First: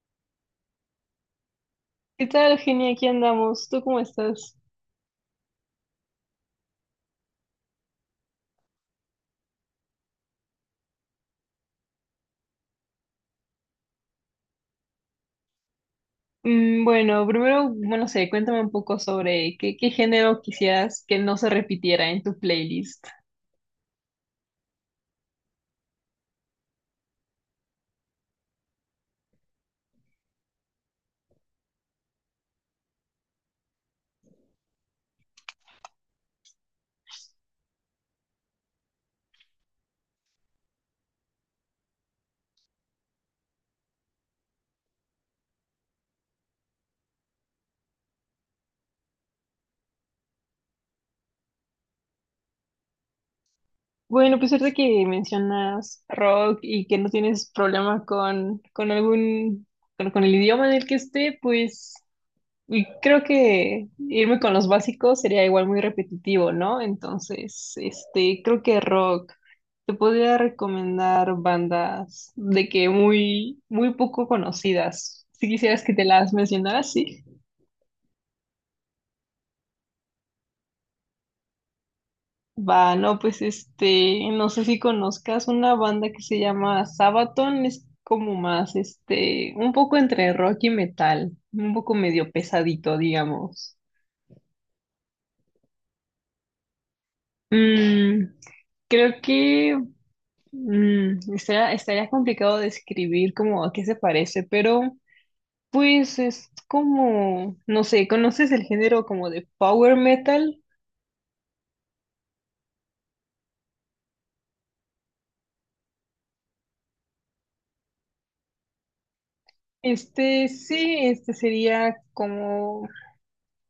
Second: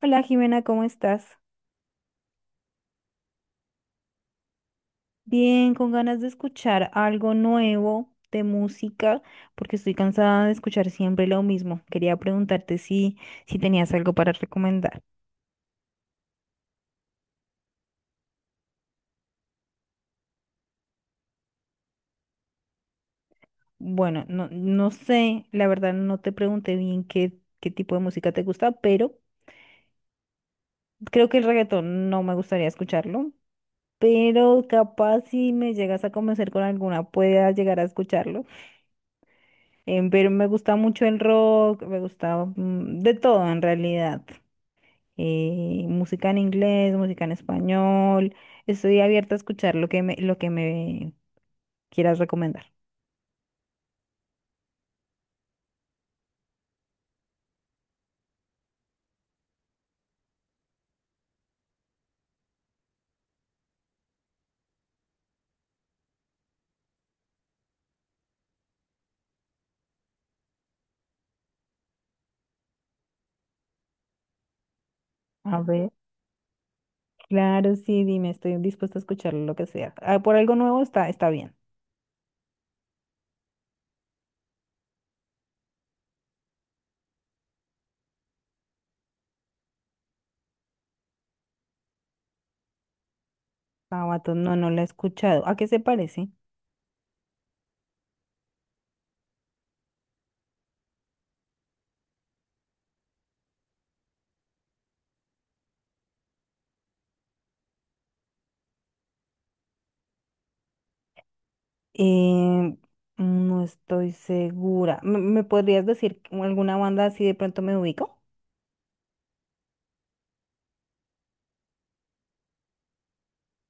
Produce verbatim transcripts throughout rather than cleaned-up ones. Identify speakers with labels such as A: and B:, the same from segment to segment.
A: Hola Jimena, ¿cómo estás?
B: ¿Qué tal, Genia? Aquí andamos. ¿Tú cómo estás?
A: Bien, con ganas de escuchar algo nuevo de música, porque estoy cansada de escuchar siempre lo mismo. Quería preguntarte si, si tenías algo para recomendar.
B: Mm, bueno, primero, bueno, no sé, cuéntame un poco sobre qué, qué género quisieras que no se repitiera en tu playlist.
A: Bueno, no, no sé, la verdad no te pregunté bien qué, qué tipo de música te gusta, pero creo que el reggaetón no me gustaría escucharlo, pero capaz si me llegas a convencer con alguna, pueda llegar a escucharlo. Em, pero me gusta mucho el rock, me gusta mm, de todo en realidad. Eh, música en inglés, música en español. Estoy abierta a escuchar lo que me, lo que me quieras recomendar.
B: Bueno, pues ahorita que mencionas rock y que no tienes problema con, con algún, con, con el idioma en el que esté, pues y creo que irme con los básicos sería igual muy repetitivo, ¿no? Entonces, este, creo que rock. Te podría recomendar bandas de que muy, muy poco conocidas. Si
A: A
B: quisieras
A: ver,
B: que te las mencionara, sí.
A: claro, sí, dime, estoy dispuesta a escuchar lo que sea. Ah, por algo nuevo está, está bien.
B: Va, no, pues este, no sé si conozcas una banda que se llama Sabaton. Es como más, este, un poco entre rock y metal, un poco medio pesadito, digamos.
A: Sabaton, no, no la he escuchado. ¿A qué se parece?
B: Mm, creo que Mm, estaría, estaría complicado describir como a qué se parece, pero pues es como, no sé, ¿conoces el género como de power metal?
A: Eh, no estoy segura. ¿Me, me podrías decir alguna banda así de pronto me ubico?
B: Este sí, este sería como,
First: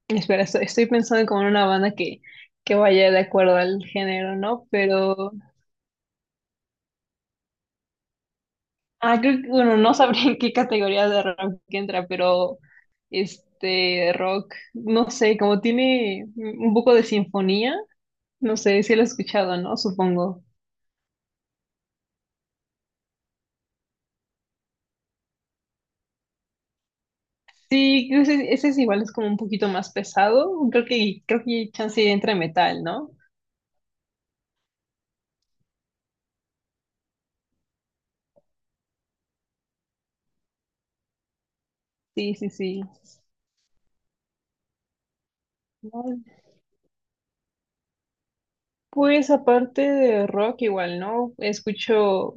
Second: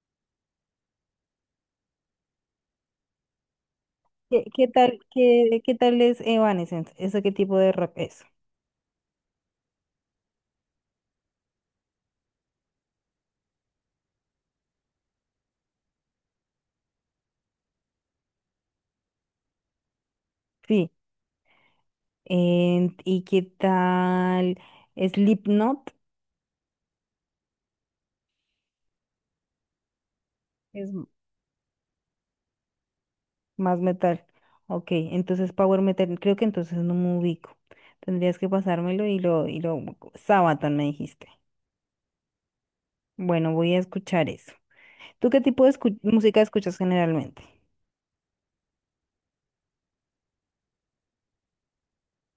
B: espera, estoy, estoy pensando como en una banda que, que vaya de acuerdo al género,
A: ¿Qué,
B: ¿no?
A: qué tal,
B: Pero
A: qué, qué tal es Evanescence? ¿Eso qué tipo de rock es?
B: ah, creo que, bueno, no sabría en qué categoría de rock que entra, pero este rock, no sé, como tiene un poco de sinfonía, no sé si lo he escuchado, ¿no? Supongo.
A: Sí. En- ¿y qué tal Slipknot?
B: Sí, ese, ese es igual, es como un poquito más pesado. Creo
A: Es m-
B: que, creo que chance entre metal, ¿no?
A: Más metal. Ok, entonces Power Metal, creo que entonces no me ubico. Tendrías que pasármelo y lo, y lo, Sabaton me dijiste.
B: Sí, sí, sí.
A: Bueno, voy a escuchar eso. ¿Tú qué tipo de escu-
B: No,
A: música escuchas generalmente?
B: pues aparte de rock, igual, ¿no? Escucho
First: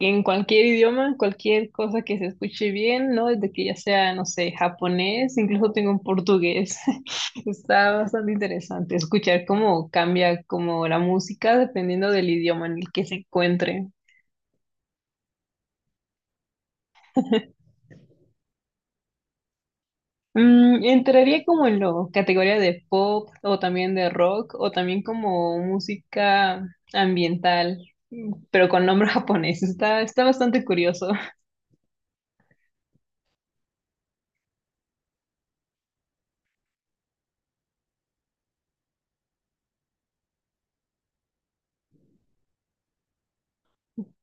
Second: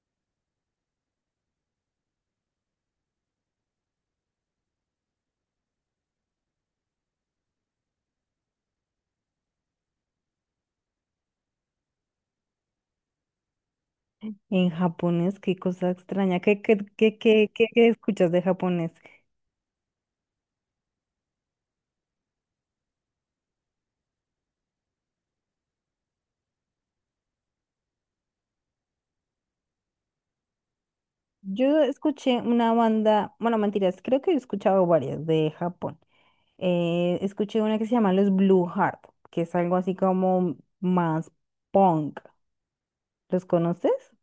B: en cualquier idioma, cualquier cosa que se escuche bien, ¿no? Desde que ya sea, no sé, japonés, incluso tengo un portugués. Está bastante interesante escuchar cómo cambia como la música dependiendo del idioma en el que se encuentre.
A: En japonés, qué cosa extraña. ¿Qué, qué, qué, qué, qué- qué escuchas de japonés?
B: Mm, entraría como en la categoría de pop o también de rock o también como música ambiental, mm, pero con nombre japonés. Está, está bastante curioso.
A: Yo escuché una banda, bueno, mentiras, creo que he escuchado varias de Japón. Eh, escuché una que se llama Los Blue Heart, que es algo así como más punk. ¿Los conoces?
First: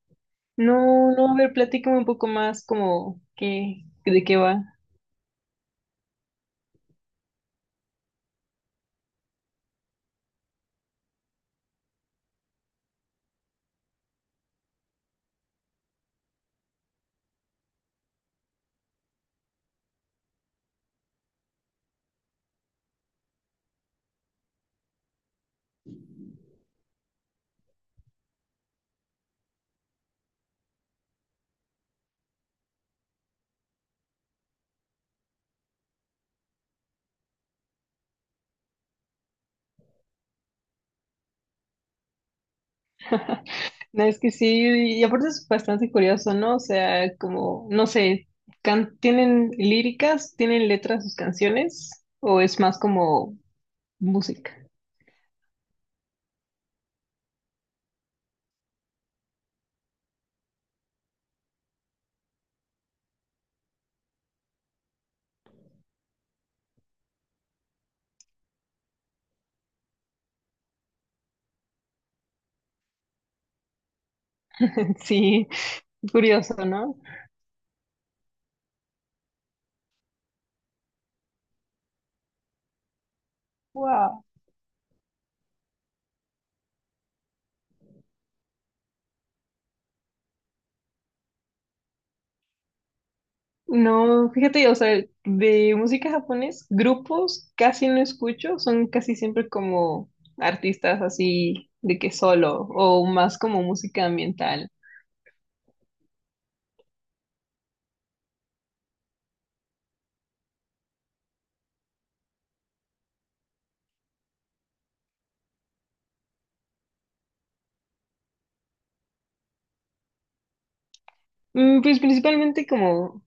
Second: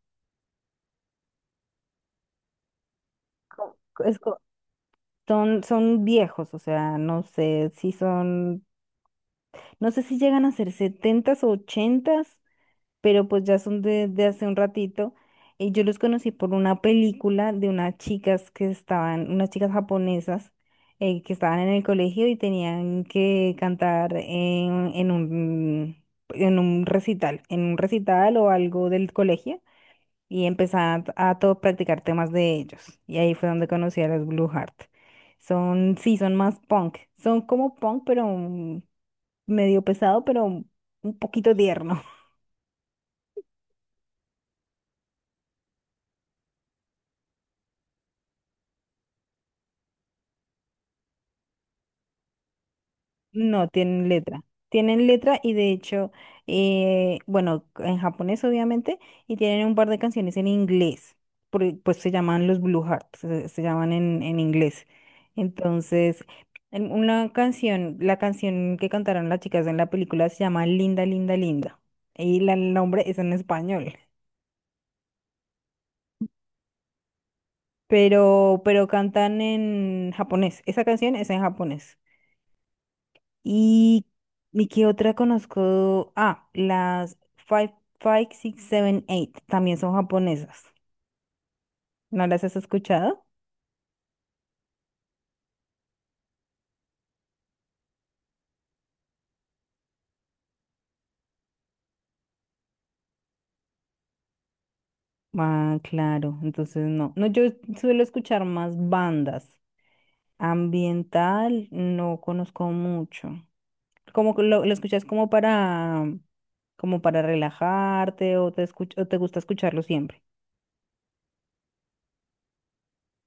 B: No, no, a ver, platícame un poco más como
A: Co-
B: qué,
A: es
B: de qué
A: co-
B: va.
A: Son, son viejos, o sea, no sé si son, no sé si llegan a ser setentas o ochentas, pero pues ya son de, de hace un ratito. Y yo los conocí por una película de unas chicas que estaban, unas chicas japonesas eh, que estaban en el colegio y tenían que cantar en, en un, en un recital, en un recital o algo del colegio y empezaban a, a todo practicar temas de ellos. Y ahí fue donde conocí a los Blue Heart. Son, sí, son más punk. Son como punk, pero mm, medio pesado, pero un poquito tierno.
B: No, es que sí, y aparte es bastante curioso, ¿no? O sea, como, no sé, can- ¿tienen líricas? ¿Tienen letras sus canciones? ¿O es más como
A: No, tienen letra.
B: música?
A: Tienen letra y de hecho, eh, bueno, en japonés obviamente, y tienen un par de canciones en inglés, por- e, pues se llaman los Blue Hearts, se, se llaman en, en inglés. Entonces, en una canción, la canción que cantaron las chicas en la película se llama Linda, Linda, Linda. Y la- el nombre es en español,
B: Sí, curioso, ¿no?
A: pero, pero cantan en japonés. Esa canción es en japonés. Y,
B: Wow.
A: ¿y qué otra conozco? Ah, las Five, Five, Six, Seven, Eight. También son japonesas. ¿No las has escuchado?
B: No, fíjate, o sea, de música japonés, grupos casi no escucho, son casi siempre como artistas así de que solo o más como música ambiental.
A: Ah, claro. Entonces no. No, yo suelo escuchar más bandas. Ambiental no conozco mucho. Como que lo, lo escuchas como para, como para relajarte o te escuch- o te gusta escucharlo siempre.
B: Mm, pues principalmente como,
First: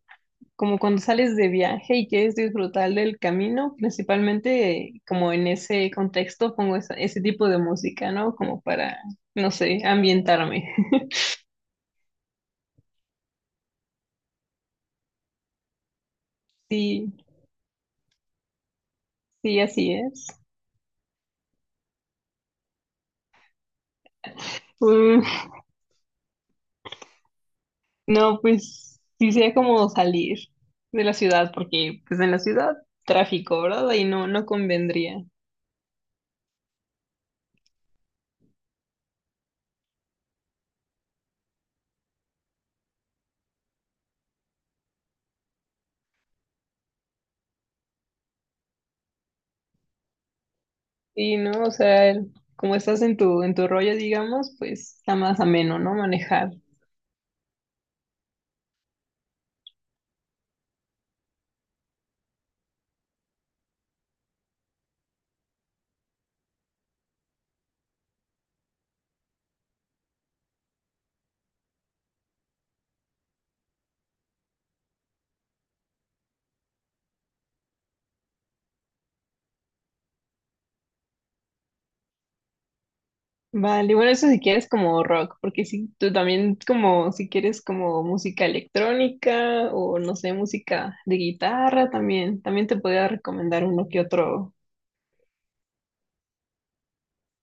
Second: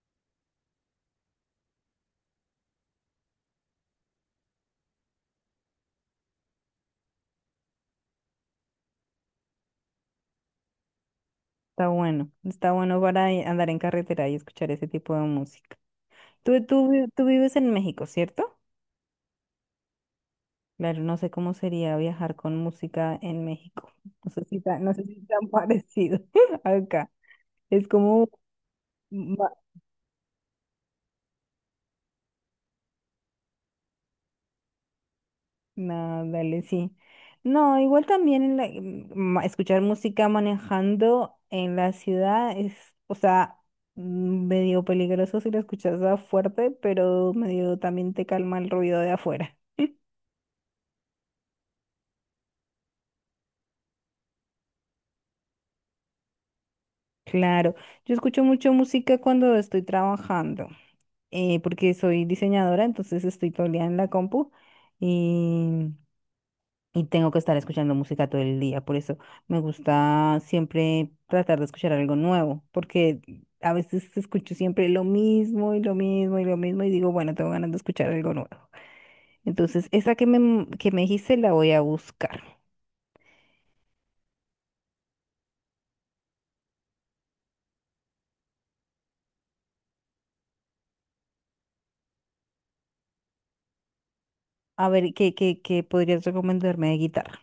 B: como cuando sales de viaje y quieres disfrutar del camino, principalmente como en ese contexto pongo esa- ese tipo de música, ¿no? Como para, no sé, ambientarme.
A: Está bueno. Está bueno para eh, andar en carretera y escuchar ese tipo de música. Tú, tú, vi-
B: Sí,
A: tú vives en México, ¿cierto?
B: sí, así es.
A: Claro, no sé cómo sería viajar con música en México. No sé si tan, no sé si tan parecido acá. Es como,
B: No, pues sí
A: ma-
B: sería como salir de la ciudad, porque pues en la ciudad tráfico, ¿verdad? Y no, no convendría.
A: no, dale, sí. No, igual también en la- en ma- escuchar música manejando en la ciudad es, o sea, mm, medio peligroso si la escuchas a fuerte, pero medio también te calma el ruido de afuera.
B: Y no, o sea, el- como estás en tu, en tu rollo, digamos, pues está más ameno, ¿no? Manejar.
A: Claro, yo escucho mucho música cuando estoy trabajando. Eh, porque soy diseñadora, entonces estoy todo el día en la compu y, y tengo que estar escuchando música todo el día. Por eso me gusta siempre tratar de escuchar algo nuevo, porque a veces escucho siempre lo mismo y lo mismo y lo mismo y digo, bueno, tengo ganas de escuchar algo nuevo. Entonces, esa que me, que me dijiste la voy a buscar.
B: Vale, bueno, eso si quieres como rock, porque si tú también como, si quieres como música electrónica o no sé, música de guitarra también, también te podría recomendar uno que otro
A: A ver, ¿qué, qué, qué podrías recomendarme de guitarra?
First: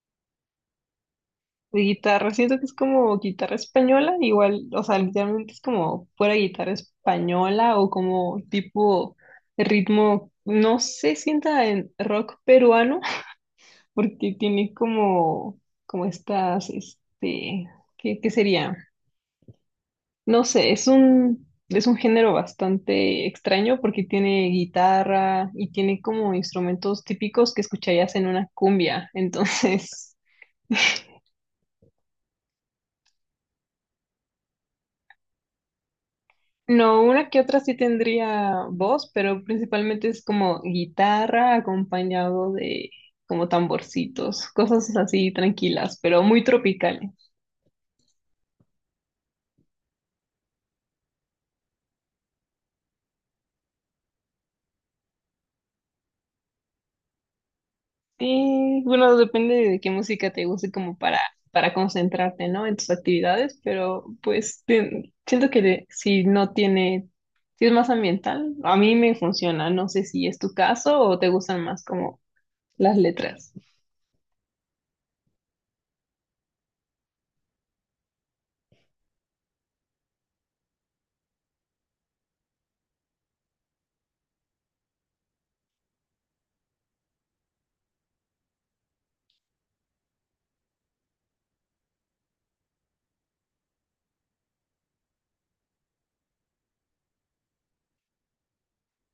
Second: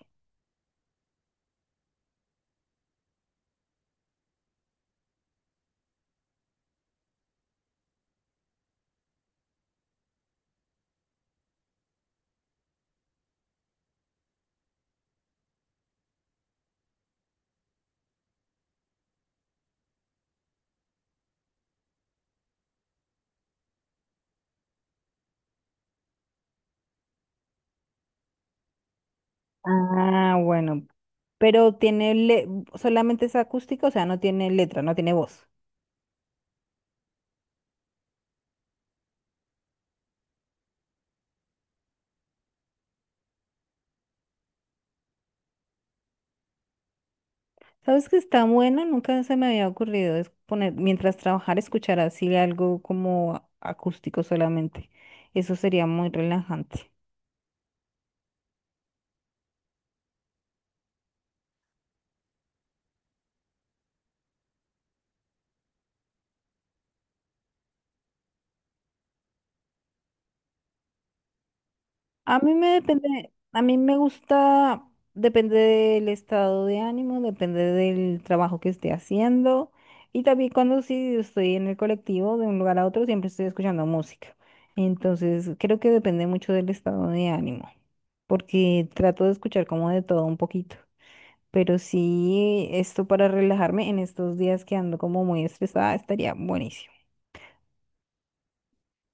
B: de guitarra. Siento que es como guitarra española, igual, o sea, literalmente es como fuera guitarra española o como tipo ritmo, no sé, sienta en rock peruano, porque tiene como, como estas, este, ¿qué, qué sería? No sé, es un, es un género bastante extraño porque tiene guitarra y tiene como instrumentos típicos que escucharías en una cumbia, entonces...
A: Ah, bueno, pero tiene le- solamente es acústica, o sea, no tiene letra, no tiene voz.
B: No, una que otra sí tendría voz, pero principalmente es como guitarra acompañado de como tamborcitos, cosas así tranquilas, pero muy tropicales.
A: ¿Sabes que está bueno? Nunca se me había ocurrido es poner, mientras trabajar, escuchar así algo como a- acústico solamente. Eso sería muy relajante.
B: Y bueno, depende de qué música te guste como para, para concentrarte, ¿no? En tus actividades, pero pues te- siento que de- si no tiene, si es más ambiental, a mí me funciona. No sé si es tu caso o te gustan más como
A: A mí me
B: las
A: depende,
B: letras.
A: a mí me gusta, depende del estado de ánimo, depende del trabajo que esté haciendo. Y también cuando sí estoy en el colectivo de un lugar a otro, siempre estoy escuchando música. Entonces, creo que depende mucho del estado de ánimo, porque trato de escuchar como de todo un poquito. Pero sí, esto para relajarme en estos días que ando como muy estresada estaría buenísimo.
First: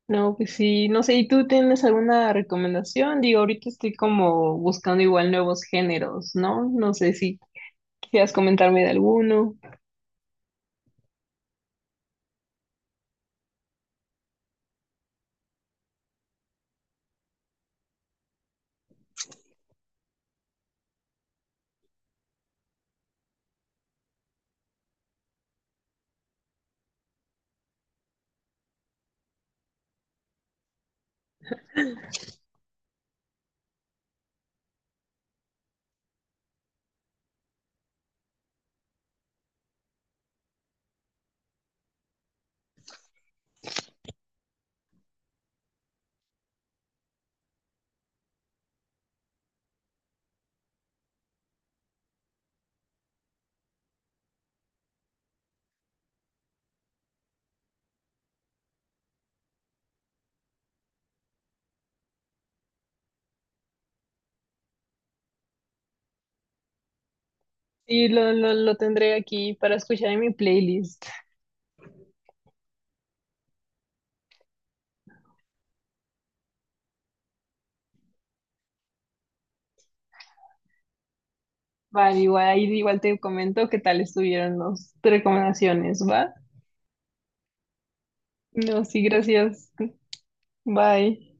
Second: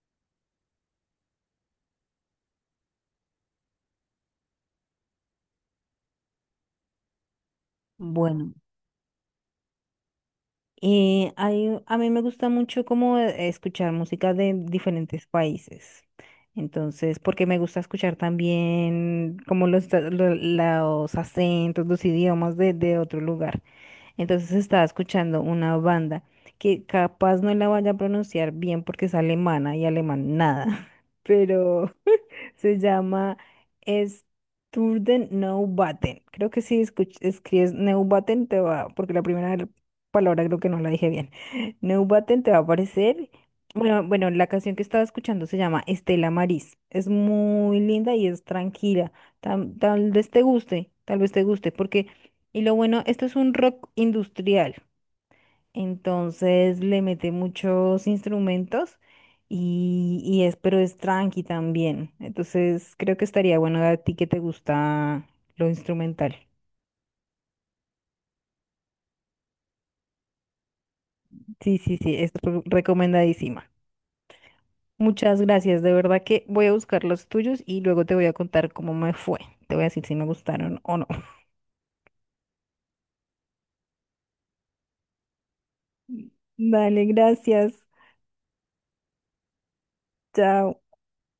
B: No, pues sí, no sé, ¿y tú tienes alguna recomendación? Digo, ahorita estoy como buscando igual nuevos géneros, ¿no? No sé si quisieras
A: Bueno,
B: comentarme de alguno.
A: eh, hay- a mí me gusta mucho como eh, escuchar música de diferentes países. Entonces, porque me gusta escuchar también como los, ta- lo- los acentos, los idiomas de, de otro lugar. Entonces estaba escuchando una banda que capaz no la vaya a pronunciar bien porque es alemana y alemán nada, pero… Se llama Sturden Neubauten. Creo que si escuch- escribes Neubauten te va, porque la primera palabra creo que no la dije bien. Neubauten te va a aparecer. Bueno, bueno, la canción que estaba escuchando se llama Estela Maris. Es muy linda y es tranquila. Tam- Tal vez te guste, tal vez te guste, porque, y lo bueno, esto es un rock industrial. Entonces le mete muchos instrumentos y, y es, pero es tranqui también. Entonces creo que estaría bueno a ti que te gusta lo instrumental.
B: Sí, lo, lo, lo tendré aquí para escuchar en mi playlist.
A: Sí, sí, sí, es re- recomendadísima. Muchas gracias, de verdad que voy a buscar los tuyos y luego te voy a contar cómo me fue. Te voy a decir si me gustaron o no.
B: Vale, igual, ahí igual te comento qué tal estuvieron las recomendaciones, ¿va?
A: Dale, gracias.
B: No, sí, gracias.
A: Chao.
B: Bye.